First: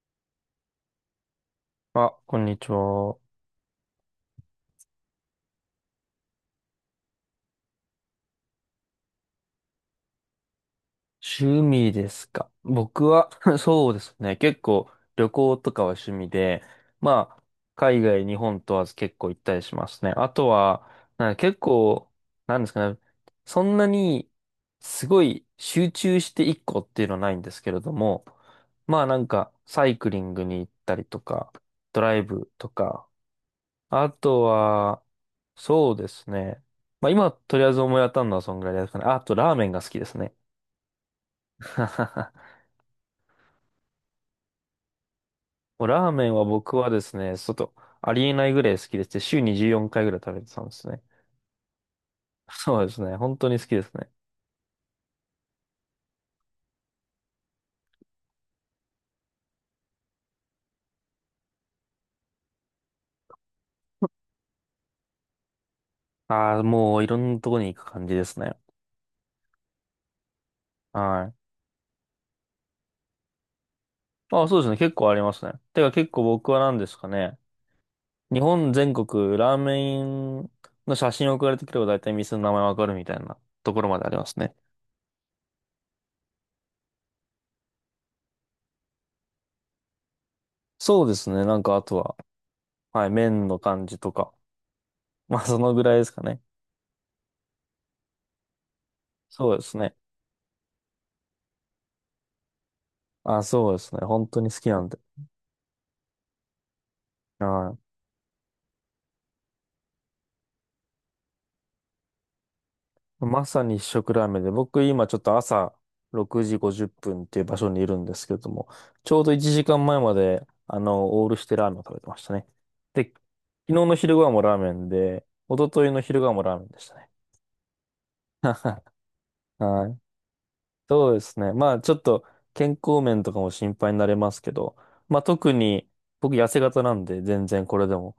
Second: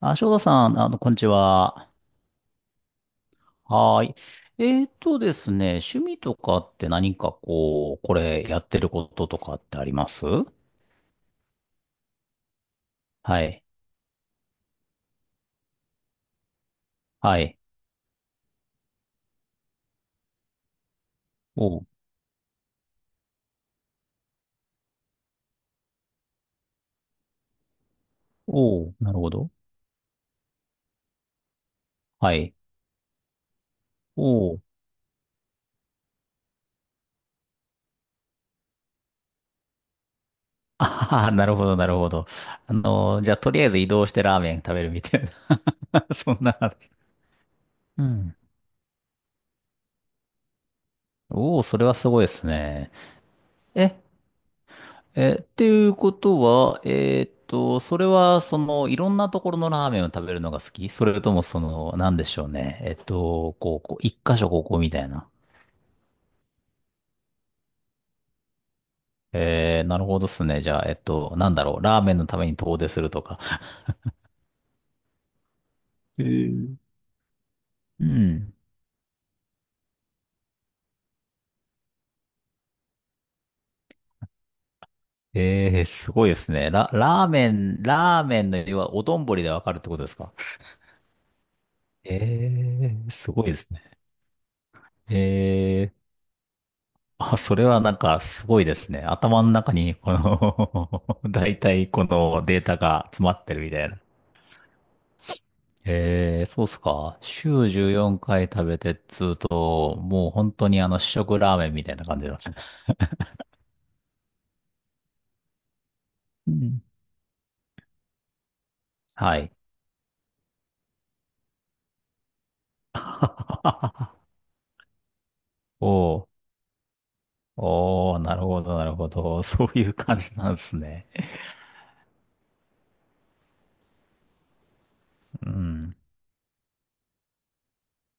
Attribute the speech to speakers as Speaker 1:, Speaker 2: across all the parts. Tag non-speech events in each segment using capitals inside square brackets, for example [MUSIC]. Speaker 1: あ、翔太さん、こんにちは。
Speaker 2: あ、こんにちは。
Speaker 1: はーい。ですね、趣味とかって何かこれやってることとかってあります？
Speaker 2: 趣味ですか。僕は
Speaker 1: は
Speaker 2: [LAUGHS]
Speaker 1: い。
Speaker 2: そうですね。結構旅行とかは趣味で、ま
Speaker 1: は
Speaker 2: あ、
Speaker 1: い。
Speaker 2: 海外、日本問わず結構行ったりしますね。あとは、なんか結
Speaker 1: おう、
Speaker 2: 構、なんですかね。そんなに、すごい集中して一個っていうのはないんですけれども、
Speaker 1: おう、
Speaker 2: まあ
Speaker 1: な
Speaker 2: な
Speaker 1: る
Speaker 2: ん
Speaker 1: ほ
Speaker 2: か、
Speaker 1: ど。
Speaker 2: サイクリングに行ったりとか、ドライ
Speaker 1: は
Speaker 2: ブ
Speaker 1: い。
Speaker 2: とか、あと
Speaker 1: おう。
Speaker 2: は、そうですね。まあ今、とりあえず思い当たるのはそんぐらいですかね。ああと、ラーメンが好きですね。
Speaker 1: [LAUGHS] あはは、なるほど、なるほど。
Speaker 2: [LAUGHS]
Speaker 1: じゃあ、とりあえず移動してラーメン食べるみたい
Speaker 2: もう
Speaker 1: な。
Speaker 2: ラー
Speaker 1: [LAUGHS]
Speaker 2: メ
Speaker 1: そ
Speaker 2: ン
Speaker 1: ん
Speaker 2: は
Speaker 1: な話。
Speaker 2: 僕はですね、ちょっと
Speaker 1: う
Speaker 2: ありえ
Speaker 1: ん。
Speaker 2: ないぐらい好きでして、週に14回ぐらい食べてたんですね。
Speaker 1: おお、それはすごいです
Speaker 2: そう
Speaker 1: ね。
Speaker 2: ですね。本当に好きです
Speaker 1: え、
Speaker 2: ね。
Speaker 1: えー、っていうことは、それは、いろんなところのラーメンを食べるのが好き？それとも、なんでしょうね。一箇所ここみたいな。
Speaker 2: ああ、もういろんなとこに行く感じですね。
Speaker 1: えー、なるほどっすね。じゃあ、
Speaker 2: は
Speaker 1: な
Speaker 2: い。
Speaker 1: んだろう。ラーメンのために遠出するとか。
Speaker 2: ああ、そうですね。結構ありますね。てか結
Speaker 1: え
Speaker 2: 構僕は
Speaker 1: ー、
Speaker 2: 何ですかね。
Speaker 1: う
Speaker 2: 日
Speaker 1: ん。
Speaker 2: 本全国ラーメンの写真送られてくれば大体店の名前わかるみたいなところまでありますね。
Speaker 1: えー、すごいですね。ラーメンの要は、お丼でわかるってことですか？
Speaker 2: そうですね。なんかあとは。
Speaker 1: え
Speaker 2: はい、
Speaker 1: ー、すごい
Speaker 2: 麺
Speaker 1: で
Speaker 2: の
Speaker 1: す
Speaker 2: 感
Speaker 1: ね。
Speaker 2: じとか。
Speaker 1: え
Speaker 2: [LAUGHS] まあ、そのぐらいで
Speaker 1: ー、
Speaker 2: すかね。
Speaker 1: あ、それはなんかすごいですね。頭の
Speaker 2: そうで
Speaker 1: 中
Speaker 2: すね。
Speaker 1: に、この [LAUGHS] 大体このデータが詰ま
Speaker 2: あ、
Speaker 1: ってる
Speaker 2: そ
Speaker 1: み
Speaker 2: うで
Speaker 1: たい
Speaker 2: す
Speaker 1: な。
Speaker 2: ね。本当に好きなんで。
Speaker 1: えー、そうっすか。週
Speaker 2: は
Speaker 1: 14回食べてっつうと、もう本当に試食ラーメンみたいな感じですね。
Speaker 2: い。まさに一食ラーメンで、僕今ちょっと朝6
Speaker 1: う
Speaker 2: 時
Speaker 1: ん、
Speaker 2: 50分っぷんっていう場所にいるんですけれども、ちょうど
Speaker 1: は
Speaker 2: 1
Speaker 1: い。
Speaker 2: 時間前まえまで、オールしてラーメンを食べてましたね。で、昨日の昼ご
Speaker 1: [LAUGHS]
Speaker 2: 飯もラーメンで、一昨日の昼
Speaker 1: お
Speaker 2: ご
Speaker 1: ー、
Speaker 2: 飯もラーメンでしたね。
Speaker 1: おー、なるほど、
Speaker 2: [LAUGHS]
Speaker 1: なるほど。そうい
Speaker 2: は
Speaker 1: う
Speaker 2: い。
Speaker 1: 感じなんですね。
Speaker 2: そうですね。まあ、ちょっと健康面とかも心配になれますけど、まあ、
Speaker 1: う
Speaker 2: 特に
Speaker 1: ん。
Speaker 2: 僕痩せ型なんで、全然これでも。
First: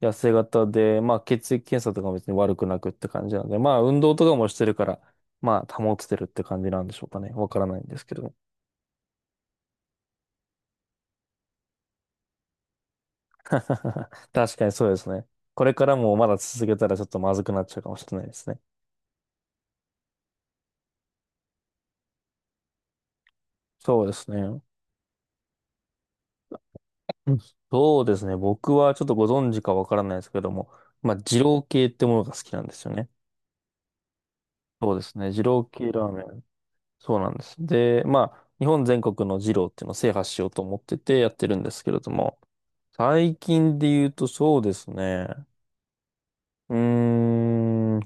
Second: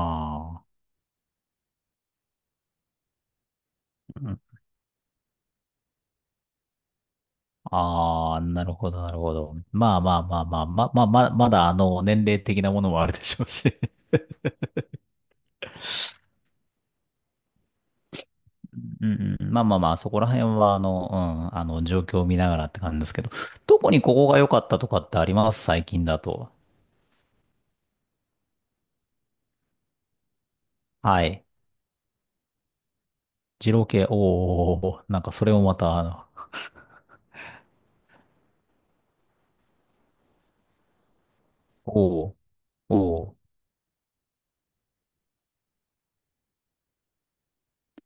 Speaker 2: 痩せ
Speaker 1: あ。
Speaker 2: 型で、まあ血液検査とかも別に悪くなくって感じなんで、まあ運動と
Speaker 1: う
Speaker 2: か
Speaker 1: ん、
Speaker 2: もしてるから、まあ保ててるって感じなんでしょうかね。わからないんですけど。
Speaker 1: ああ、なるほど、なるほど。まあ、まだ年齢的なものもあるでしょうし。
Speaker 2: [LAUGHS] 確かにそうですね。これからもまだ続けたらちょっとまずくなっちゃうかもしれないですね。
Speaker 1: うんうん、まあまあまあ、そこら辺は、状況を見ながらって感じですけど、特に
Speaker 2: そうで
Speaker 1: ここ
Speaker 2: す
Speaker 1: が良か
Speaker 2: ね。
Speaker 1: ったとかってあります？最近だと。
Speaker 2: うん、そうですね。僕はちょっとご存知かわからないですけども、まあ
Speaker 1: は
Speaker 2: 二
Speaker 1: い。
Speaker 2: 郎系ってものが好きなんですよね。
Speaker 1: 二郎系、
Speaker 2: そう
Speaker 1: お
Speaker 2: で
Speaker 1: ー、
Speaker 2: す
Speaker 1: なん
Speaker 2: ね。
Speaker 1: か
Speaker 2: 二
Speaker 1: それも
Speaker 2: 郎
Speaker 1: ま
Speaker 2: 系
Speaker 1: た、
Speaker 2: ラーメン。そうなんです。で、まあ日本全国の二郎っていうのを制覇しようと思っててやってるんですけれど
Speaker 1: お
Speaker 2: も、
Speaker 1: ー、
Speaker 2: 最
Speaker 1: お
Speaker 2: 近で言うとそうですね。うーん。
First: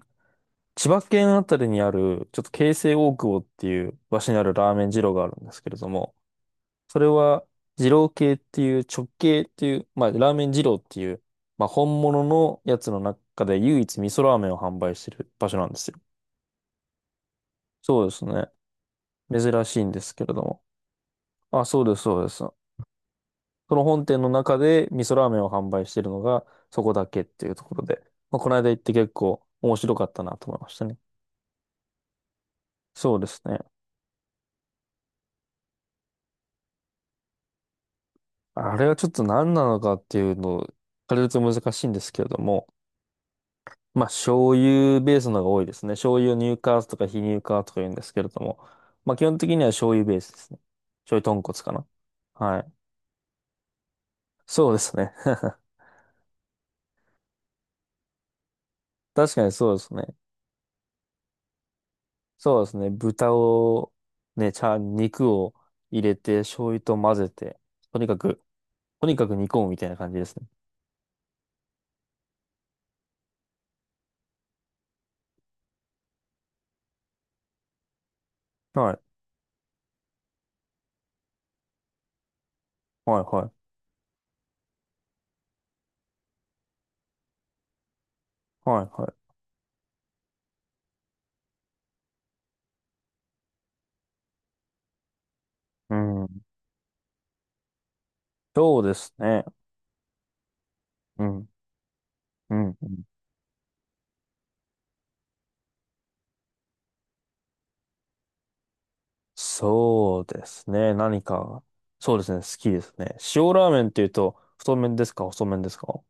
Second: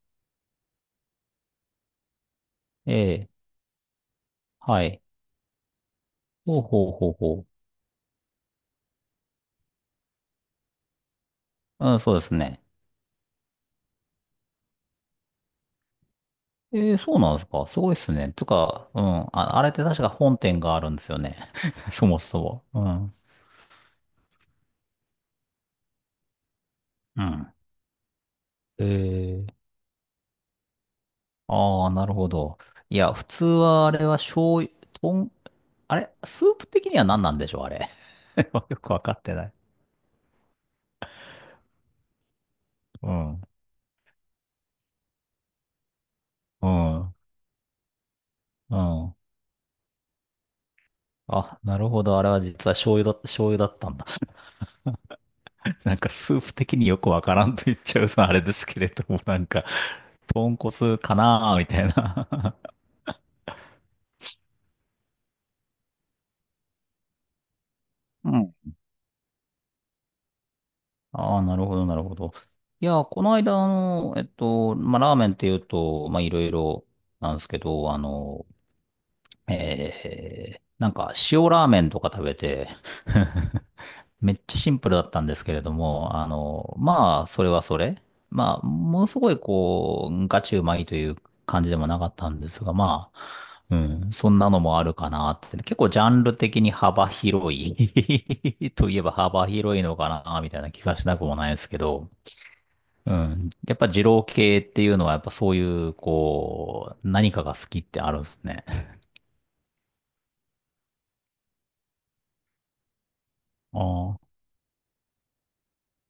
Speaker 2: 千葉県あたりにある、ちょっと京
Speaker 1: ー、
Speaker 2: 成
Speaker 1: え
Speaker 2: 大
Speaker 1: え、
Speaker 2: 久保っていう場所にあるラー
Speaker 1: は
Speaker 2: メン
Speaker 1: い。
Speaker 2: 二郎があるんですけれども、
Speaker 1: ほうほう
Speaker 2: それ
Speaker 1: ほう
Speaker 2: は
Speaker 1: ほ
Speaker 2: 二郎系っていう直系っていう、まあラーメン二郎っていう、まあ
Speaker 1: う。うん、
Speaker 2: 本
Speaker 1: そうで
Speaker 2: 物
Speaker 1: すね。
Speaker 2: のやつの中で唯一味噌ラーメンを販売してる場所なんですよ。
Speaker 1: ええ、そうなんですか？すごいっ
Speaker 2: そうで
Speaker 1: す
Speaker 2: す
Speaker 1: ね。と
Speaker 2: ね。
Speaker 1: か、うん、あ、あ
Speaker 2: 珍
Speaker 1: れっ
Speaker 2: し
Speaker 1: て
Speaker 2: いん
Speaker 1: 確
Speaker 2: で
Speaker 1: か
Speaker 2: すけれ
Speaker 1: 本
Speaker 2: ど
Speaker 1: 店
Speaker 2: も。
Speaker 1: があるんですよね。
Speaker 2: あ、そう
Speaker 1: [LAUGHS]
Speaker 2: です、
Speaker 1: そも
Speaker 2: そうで
Speaker 1: そ
Speaker 2: す。
Speaker 1: も。うん。
Speaker 2: その本店の中で味噌ラーメンを販売しているのがそこだけ
Speaker 1: う
Speaker 2: ってい
Speaker 1: ん。
Speaker 2: うところで、まあ、この間行って結構
Speaker 1: ええ、
Speaker 2: 面白かったなと思いましたね。
Speaker 1: ああ、なるほど。いや、
Speaker 2: そう
Speaker 1: 普
Speaker 2: です
Speaker 1: 通
Speaker 2: ね。
Speaker 1: はあれは醤油、とん、あれスープ的には何なんでしょう、あれ。[LAUGHS]
Speaker 2: あ
Speaker 1: よ
Speaker 2: れ
Speaker 1: く
Speaker 2: は
Speaker 1: わ
Speaker 2: ちょっ
Speaker 1: か
Speaker 2: と
Speaker 1: ってない。
Speaker 2: 何なのかっていうのを、あれと難しいんですけれども、
Speaker 1: うん。
Speaker 2: まあ醤油ベースのが多いですね。醤油乳
Speaker 1: う
Speaker 2: 化とか非
Speaker 1: ん。
Speaker 2: 乳化とか言うんですけれども、
Speaker 1: う
Speaker 2: ま
Speaker 1: ん。
Speaker 2: あ基本的には醤油ベースですね。醤油豚骨
Speaker 1: あ、
Speaker 2: か
Speaker 1: な
Speaker 2: な。
Speaker 1: るほど。あれは
Speaker 2: は
Speaker 1: 実は
Speaker 2: い。
Speaker 1: 醤油だったんだ。
Speaker 2: そうですね。[LAUGHS]
Speaker 1: [LAUGHS] なんかスープ的によくわからんと言っちゃうさ、あれですけれども、
Speaker 2: 確
Speaker 1: な
Speaker 2: か
Speaker 1: ん
Speaker 2: に
Speaker 1: か、
Speaker 2: そうですね。
Speaker 1: 豚骨かなーみたいな。
Speaker 2: そうですね。豚を、ね、肉を入れて、醤油と混ぜて、とにか
Speaker 1: [LAUGHS] う
Speaker 2: く、
Speaker 1: ん。
Speaker 2: とにかく煮込むみたいな感じですね。
Speaker 1: [LAUGHS] ああ、なるほど、なるほど。いや、この間、ラーメンっていうと、まあ、いろいろなんですけど、
Speaker 2: はい、
Speaker 1: なんか塩ラーメンとか食べて
Speaker 2: はい、は
Speaker 1: [LAUGHS]
Speaker 2: い、
Speaker 1: めっちゃシンプルだったんですけれども、あの、まあ、それはそれ。まあ、
Speaker 2: はい、
Speaker 1: もの
Speaker 2: は
Speaker 1: す
Speaker 2: い。
Speaker 1: ごいこう、ガチうまいという感じでもなかったんですが、まあ、うん、そんなのもあるかなって。結構
Speaker 2: う
Speaker 1: ジャンル
Speaker 2: ん。
Speaker 1: 的に幅広い [LAUGHS]
Speaker 2: そう
Speaker 1: と
Speaker 2: で
Speaker 1: いえば
Speaker 2: すね。
Speaker 1: 幅広いのかな、みたいな気がしな
Speaker 2: う
Speaker 1: くも
Speaker 2: ん、
Speaker 1: ないですけど、
Speaker 2: うん、うん。
Speaker 1: うん。やっぱ二郎系っていうのはやっぱそういう、こう、何かが好きってあるんですね。
Speaker 2: そうですね。何か、そうですね。好きですね。塩ラーメンっていう
Speaker 1: ああ。
Speaker 2: と、太麺ですか、細麺ですか？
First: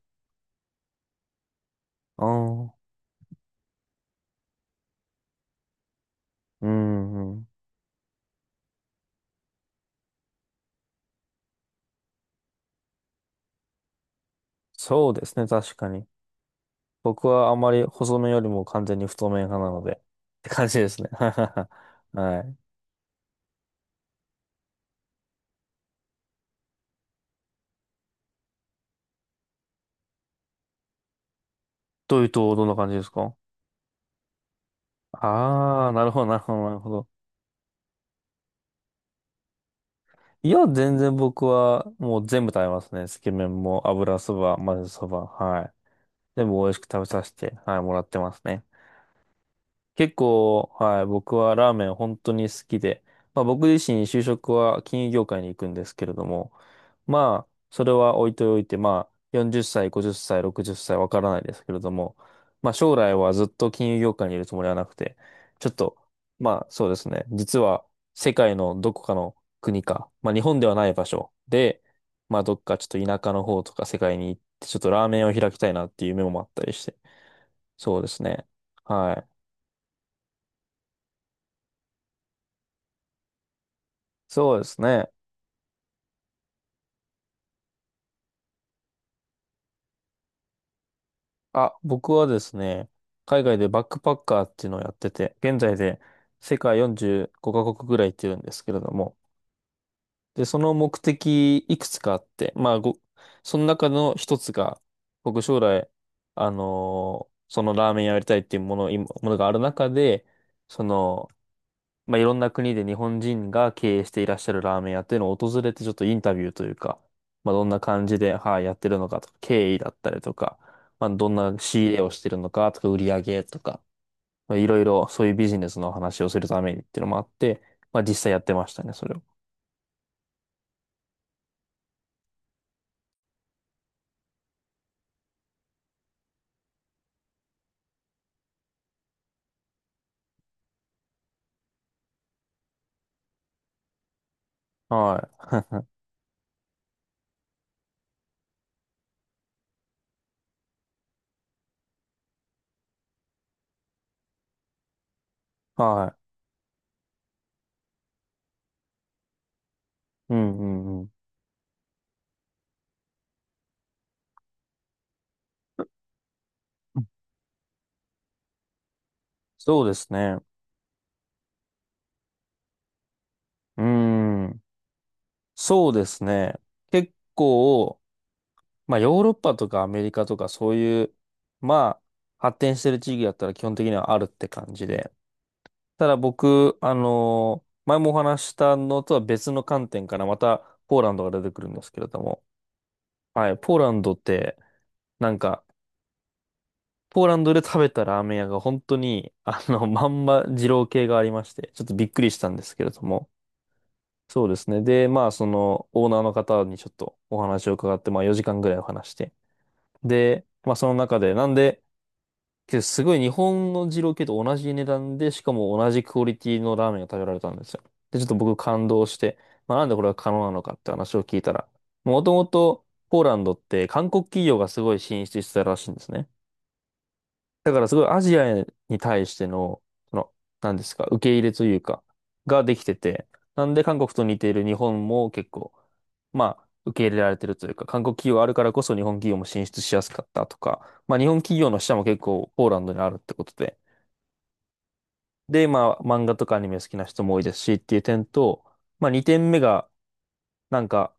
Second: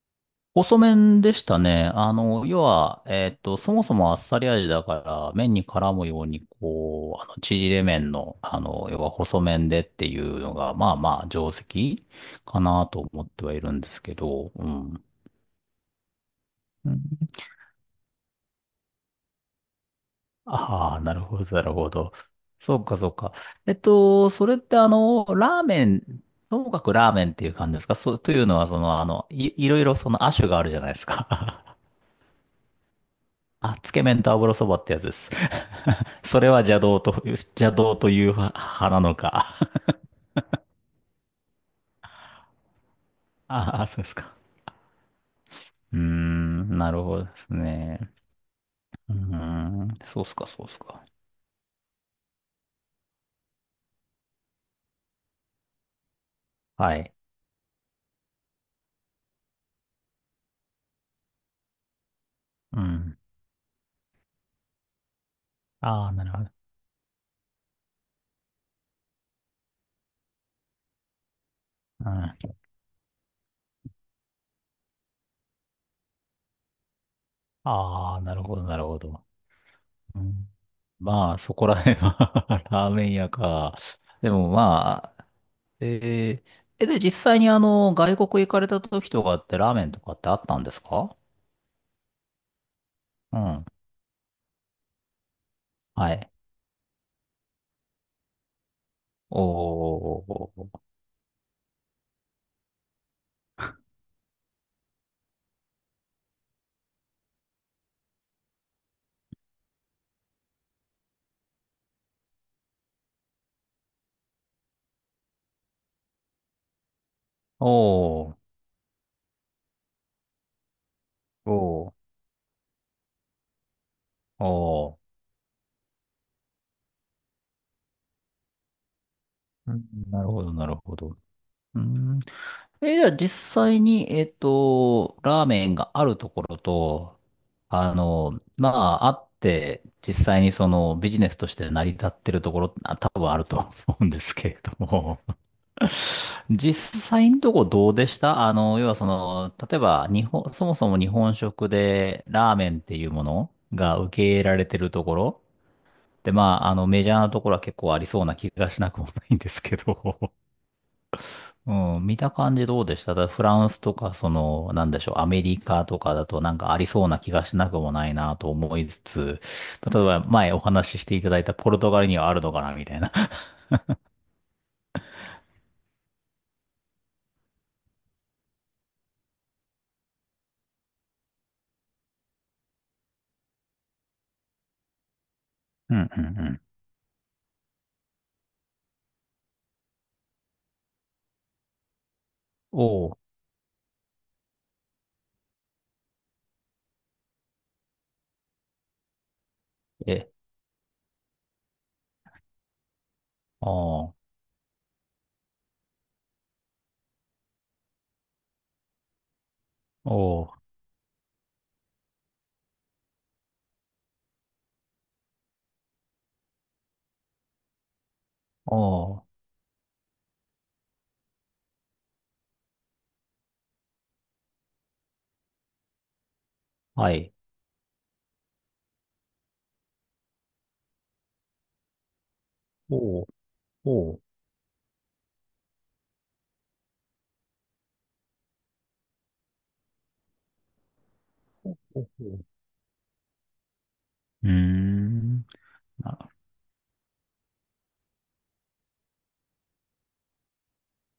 Speaker 1: 細麺でしたね。あ
Speaker 2: ああ
Speaker 1: の、要
Speaker 2: ー、
Speaker 1: は、えっと、そもそもあっさり味だから、麺に絡むように、
Speaker 2: う
Speaker 1: こう、あ
Speaker 2: ん、
Speaker 1: の、
Speaker 2: うん。
Speaker 1: 縮れ麺の、要は細麺でっていうのが、まあ、定石かなと思ってはいるんですけど、うん。
Speaker 2: そうですね。確かに。僕はあまり細麺よりも完全に太麺派なので、って感じで
Speaker 1: ああ
Speaker 2: す
Speaker 1: ー、
Speaker 2: ね。
Speaker 1: なるほど、なるほ
Speaker 2: [LAUGHS]
Speaker 1: ど。
Speaker 2: はい。
Speaker 1: そうか、そうか。それってあの、ラーメン、ともかくラーメンっていう感じですか？そう、というのは、いろいろその亜種があるじゃないですか。
Speaker 2: というと、どんな感じですか？
Speaker 1: あ、つけ麺と油そばってやつです。
Speaker 2: ああー、なるほ
Speaker 1: [LAUGHS]
Speaker 2: ど、なる
Speaker 1: それ
Speaker 2: ほ
Speaker 1: は
Speaker 2: ど、なるほど。
Speaker 1: 邪道という派なのか。
Speaker 2: いや、全然僕はもう全部食べますね。つけ麺
Speaker 1: あ
Speaker 2: も
Speaker 1: あ、そうです
Speaker 2: 油
Speaker 1: か。
Speaker 2: そば、混ぜそば、はい。
Speaker 1: うー
Speaker 2: 全部美味し
Speaker 1: ん、
Speaker 2: く
Speaker 1: な
Speaker 2: 食
Speaker 1: る
Speaker 2: べ
Speaker 1: ほ
Speaker 2: さ
Speaker 1: ど
Speaker 2: せ
Speaker 1: です
Speaker 2: て、はい、も
Speaker 1: ね。
Speaker 2: らってますね。
Speaker 1: うーん、
Speaker 2: 結
Speaker 1: そうっすか、そうっ
Speaker 2: 構、
Speaker 1: す
Speaker 2: は
Speaker 1: か。
Speaker 2: い、僕はラーメン本当に好きで、まあ僕自身就職は金融業界に行くんですけれども、
Speaker 1: はい。
Speaker 2: まあ、それは置いておいて、まあ、40歳、50歳、60歳、ろくじゅっさい、わからないですけれども、まあ
Speaker 1: う
Speaker 2: 将来
Speaker 1: ん。
Speaker 2: はずっと金融業界にいるつもりはなくて、ちょっと、
Speaker 1: ああ、なるほど。
Speaker 2: まあそうですね、実は世界のどこかの国か、まあ日本ではない場所で、
Speaker 1: う
Speaker 2: まあど
Speaker 1: ん。
Speaker 2: っかちょっと田舎の方とか世界に行って、ちょっとラーメンを開きたいなっていう夢もあったりして、そうで
Speaker 1: ああ、
Speaker 2: す
Speaker 1: なる
Speaker 2: ね。
Speaker 1: ほど、なるほ
Speaker 2: は
Speaker 1: ど。
Speaker 2: い。
Speaker 1: うん、まあ、そこら辺は [LAUGHS] ラーメン屋か。でも
Speaker 2: そうですね。
Speaker 1: まあ、えー、え、で、実際に外国行かれた時とかってラーメンとかってあったんですか？
Speaker 2: あ、僕はですね、
Speaker 1: う
Speaker 2: 海外
Speaker 1: ん。
Speaker 2: でバックパッカーっていうのをやってて、現在で
Speaker 1: はい。
Speaker 2: 世界45カ国ぐらい行ってるんですけれども、
Speaker 1: お
Speaker 2: で、その
Speaker 1: ー。
Speaker 2: 目的いくつかあって、その中の一つが、僕将来、そのラーメン屋やりたいっていうものがある中で、その、まあ、いろんな国で日本人が経営していらっしゃるラーメン屋っていうのを訪れてちょっとインタビューというか、まあ、どんな感じ
Speaker 1: お
Speaker 2: で、
Speaker 1: ー、
Speaker 2: はい、やってるのかとか、経緯だったりとか、まあ、どんな仕
Speaker 1: お
Speaker 2: 入れ
Speaker 1: ー、
Speaker 2: をしてるのかとか、売り上げとか、まあ、いろい
Speaker 1: お
Speaker 2: ろ
Speaker 1: ー。
Speaker 2: そういうビジネスの話をするためにっていうのもあって、まあ、実際やってましたね、それを。
Speaker 1: うん、なるほど、なるほど。うん。え、じゃあ実際に、ラーメンがあるところと、あって、実際にそのビジネスとして成り立ってるところ、あ、多分あると思うんですけれども、
Speaker 2: は
Speaker 1: [LAUGHS]
Speaker 2: い。
Speaker 1: 実際のとこどうでした？要はその、例えば日本、そもそも日本食でラーメンっていうものが受け入れられてるところ
Speaker 2: [LAUGHS] は
Speaker 1: で、まあ、メジャーなところは結構ありそうな気がしなくもないんですけど、
Speaker 2: い。う
Speaker 1: [LAUGHS]
Speaker 2: ん、うん、うん。
Speaker 1: うん、見た感じどうでした？だからフランスとか、その、なんでしょう、アメリカとかだとなんかありそうな気がしなくもないなと思いつつ、
Speaker 2: そうで
Speaker 1: 例え
Speaker 2: す
Speaker 1: ば
Speaker 2: ね。
Speaker 1: 前お話ししていただいたポルトガルにはあるのかなみたいな。[LAUGHS]
Speaker 2: うーん。そうですね。結構、まあ、ヨーロッパとかアメリカとかそういう、まあ、発展してる地域だったら基本的にはあるって感じで。
Speaker 1: う
Speaker 2: た
Speaker 1: ん
Speaker 2: だ
Speaker 1: うんうん。
Speaker 2: 僕、前もお話ししたのとは別の観点からまたポーランドが出てくるんですけれども。
Speaker 1: おう、
Speaker 2: はい、ポーランドって、なんか、ポーランドで食べたラーメン屋が本当に、あの、まん
Speaker 1: え、
Speaker 2: ま二郎系がありまして、ちょっとびっくりしたんですけれども。
Speaker 1: ああ、お
Speaker 2: そうですね。で、まあ、その、オーナーの方にちょっとお話を伺って、まあ、4時間ぐらいお話して。で、
Speaker 1: う、
Speaker 2: まあ、その中で、なんで、けど、すごい日本の二郎系と同じ値段で、しかも同じクオリティのラーメンが食べられたんですよ。で、ちょっと僕感動
Speaker 1: お
Speaker 2: し
Speaker 1: う、
Speaker 2: て、まあ、なんでこれが可能なのかって話を聞いたら、もともとポーランドって韓国企業がすごい進出してたらしいんですね。
Speaker 1: はい、
Speaker 2: だからすごいアジアに対しての、その、何ですか、受け入れというか、ができて
Speaker 1: お
Speaker 2: て、
Speaker 1: う、
Speaker 2: なんで韓国
Speaker 1: おう、
Speaker 2: と似ている日本も結構、まあ、受け入れられてるというか、韓国企業あるからこそ日本企業も進出しやすかったとか、まあ日本企業
Speaker 1: おう、
Speaker 2: の支社
Speaker 1: お
Speaker 2: も結
Speaker 1: う、
Speaker 2: 構ポーランドにあるってことで、
Speaker 1: うーん、
Speaker 2: で、まあ漫
Speaker 1: な、
Speaker 2: 画とかアニメ好きな人も多いですしっていう点と、まあ2点目が、なんか、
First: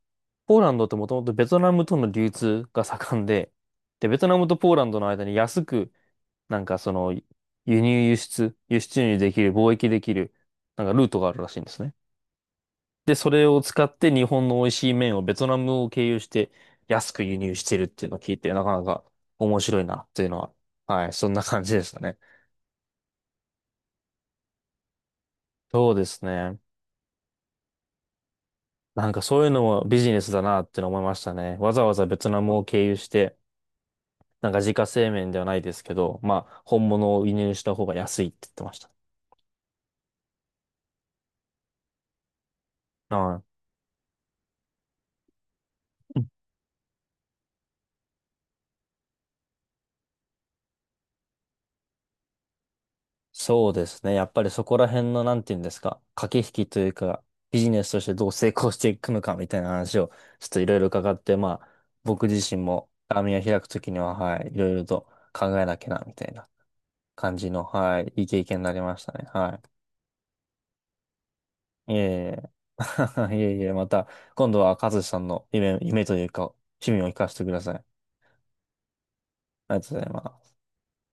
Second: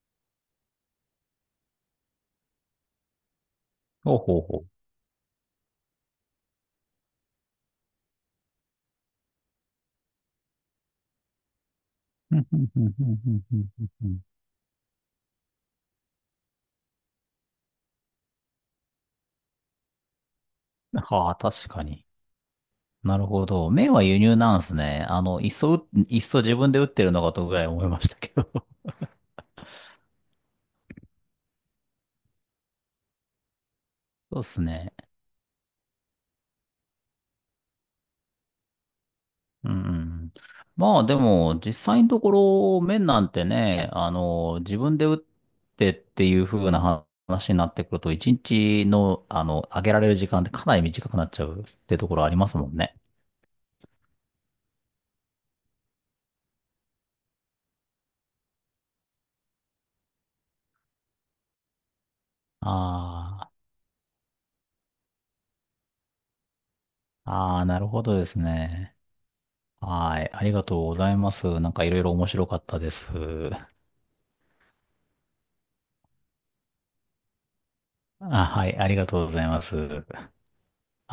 Speaker 2: ポーランドってもともとベトナムとの流通が盛んで、で、
Speaker 1: おう
Speaker 2: ベトナ
Speaker 1: ほう
Speaker 2: ムと
Speaker 1: ほ
Speaker 2: ポーランドの間に安くなんかその、輸入輸出、輸出入できる、貿易できる、なんかルートがあるらしいんですね。
Speaker 1: う。ふんうんうんうん
Speaker 2: で、そ
Speaker 1: うん
Speaker 2: れ
Speaker 1: う
Speaker 2: を使
Speaker 1: ん
Speaker 2: っ
Speaker 1: う
Speaker 2: て
Speaker 1: ん、
Speaker 2: 日本の美味しい麺をベトナムを経由して安く輸入してるっていうのを聞いて、なかなか面白いなっていうのは、はい、そ
Speaker 1: は
Speaker 2: ん
Speaker 1: あ、
Speaker 2: な感
Speaker 1: 確
Speaker 2: じで
Speaker 1: か
Speaker 2: した
Speaker 1: に。
Speaker 2: ね。
Speaker 1: なるほど。麺は輸入なんですね。
Speaker 2: そうで
Speaker 1: いっ
Speaker 2: す
Speaker 1: そ自
Speaker 2: ね。
Speaker 1: 分で打ってるのかとぐらい思いましたけど。
Speaker 2: なんかそういうのもビジネスだなって思いましたね。わざわざベトナムを経由して、
Speaker 1: [LAUGHS] そうで
Speaker 2: なんか
Speaker 1: す
Speaker 2: 自家
Speaker 1: ね。
Speaker 2: 製麺ではないですけど、まあ、本物を輸入した方が安いって言ってました。
Speaker 1: うんうん。まあでも、実際のところ、麺なん
Speaker 2: は
Speaker 1: てね、自分で打ってっ
Speaker 2: い。
Speaker 1: ていう風な話になってくると、一日の、揚げられる時間ってかなり短くなっちゃうってところありますもんね。
Speaker 2: そうですね。やっぱりそこら辺の、なんていうんですか、駆け引きというか、ビジネスとしてどう成功していくのかみたいな話を、ちょっといろいろ伺って、まあ、僕自身も、網を
Speaker 1: あ
Speaker 2: 開くときには、はい、いろいろと考えなきゃな、みたいな感じ
Speaker 1: あ、あ
Speaker 2: の、
Speaker 1: あ、なる
Speaker 2: は
Speaker 1: ほ
Speaker 2: い、
Speaker 1: ど
Speaker 2: い
Speaker 1: で
Speaker 2: い
Speaker 1: す
Speaker 2: 経験になり
Speaker 1: ね。
Speaker 2: ましたね。は
Speaker 1: はい。ありがとうございます。なんかい
Speaker 2: い。いえい
Speaker 1: ろいろ面
Speaker 2: え。
Speaker 1: 白かったです。
Speaker 2: [LAUGHS] いえいえ、また、今度は、和志さんの夢、夢というか、趣味を聞かせてください。
Speaker 1: あ、はい。ありがとうございま
Speaker 2: あ
Speaker 1: す。
Speaker 2: りがとうございます。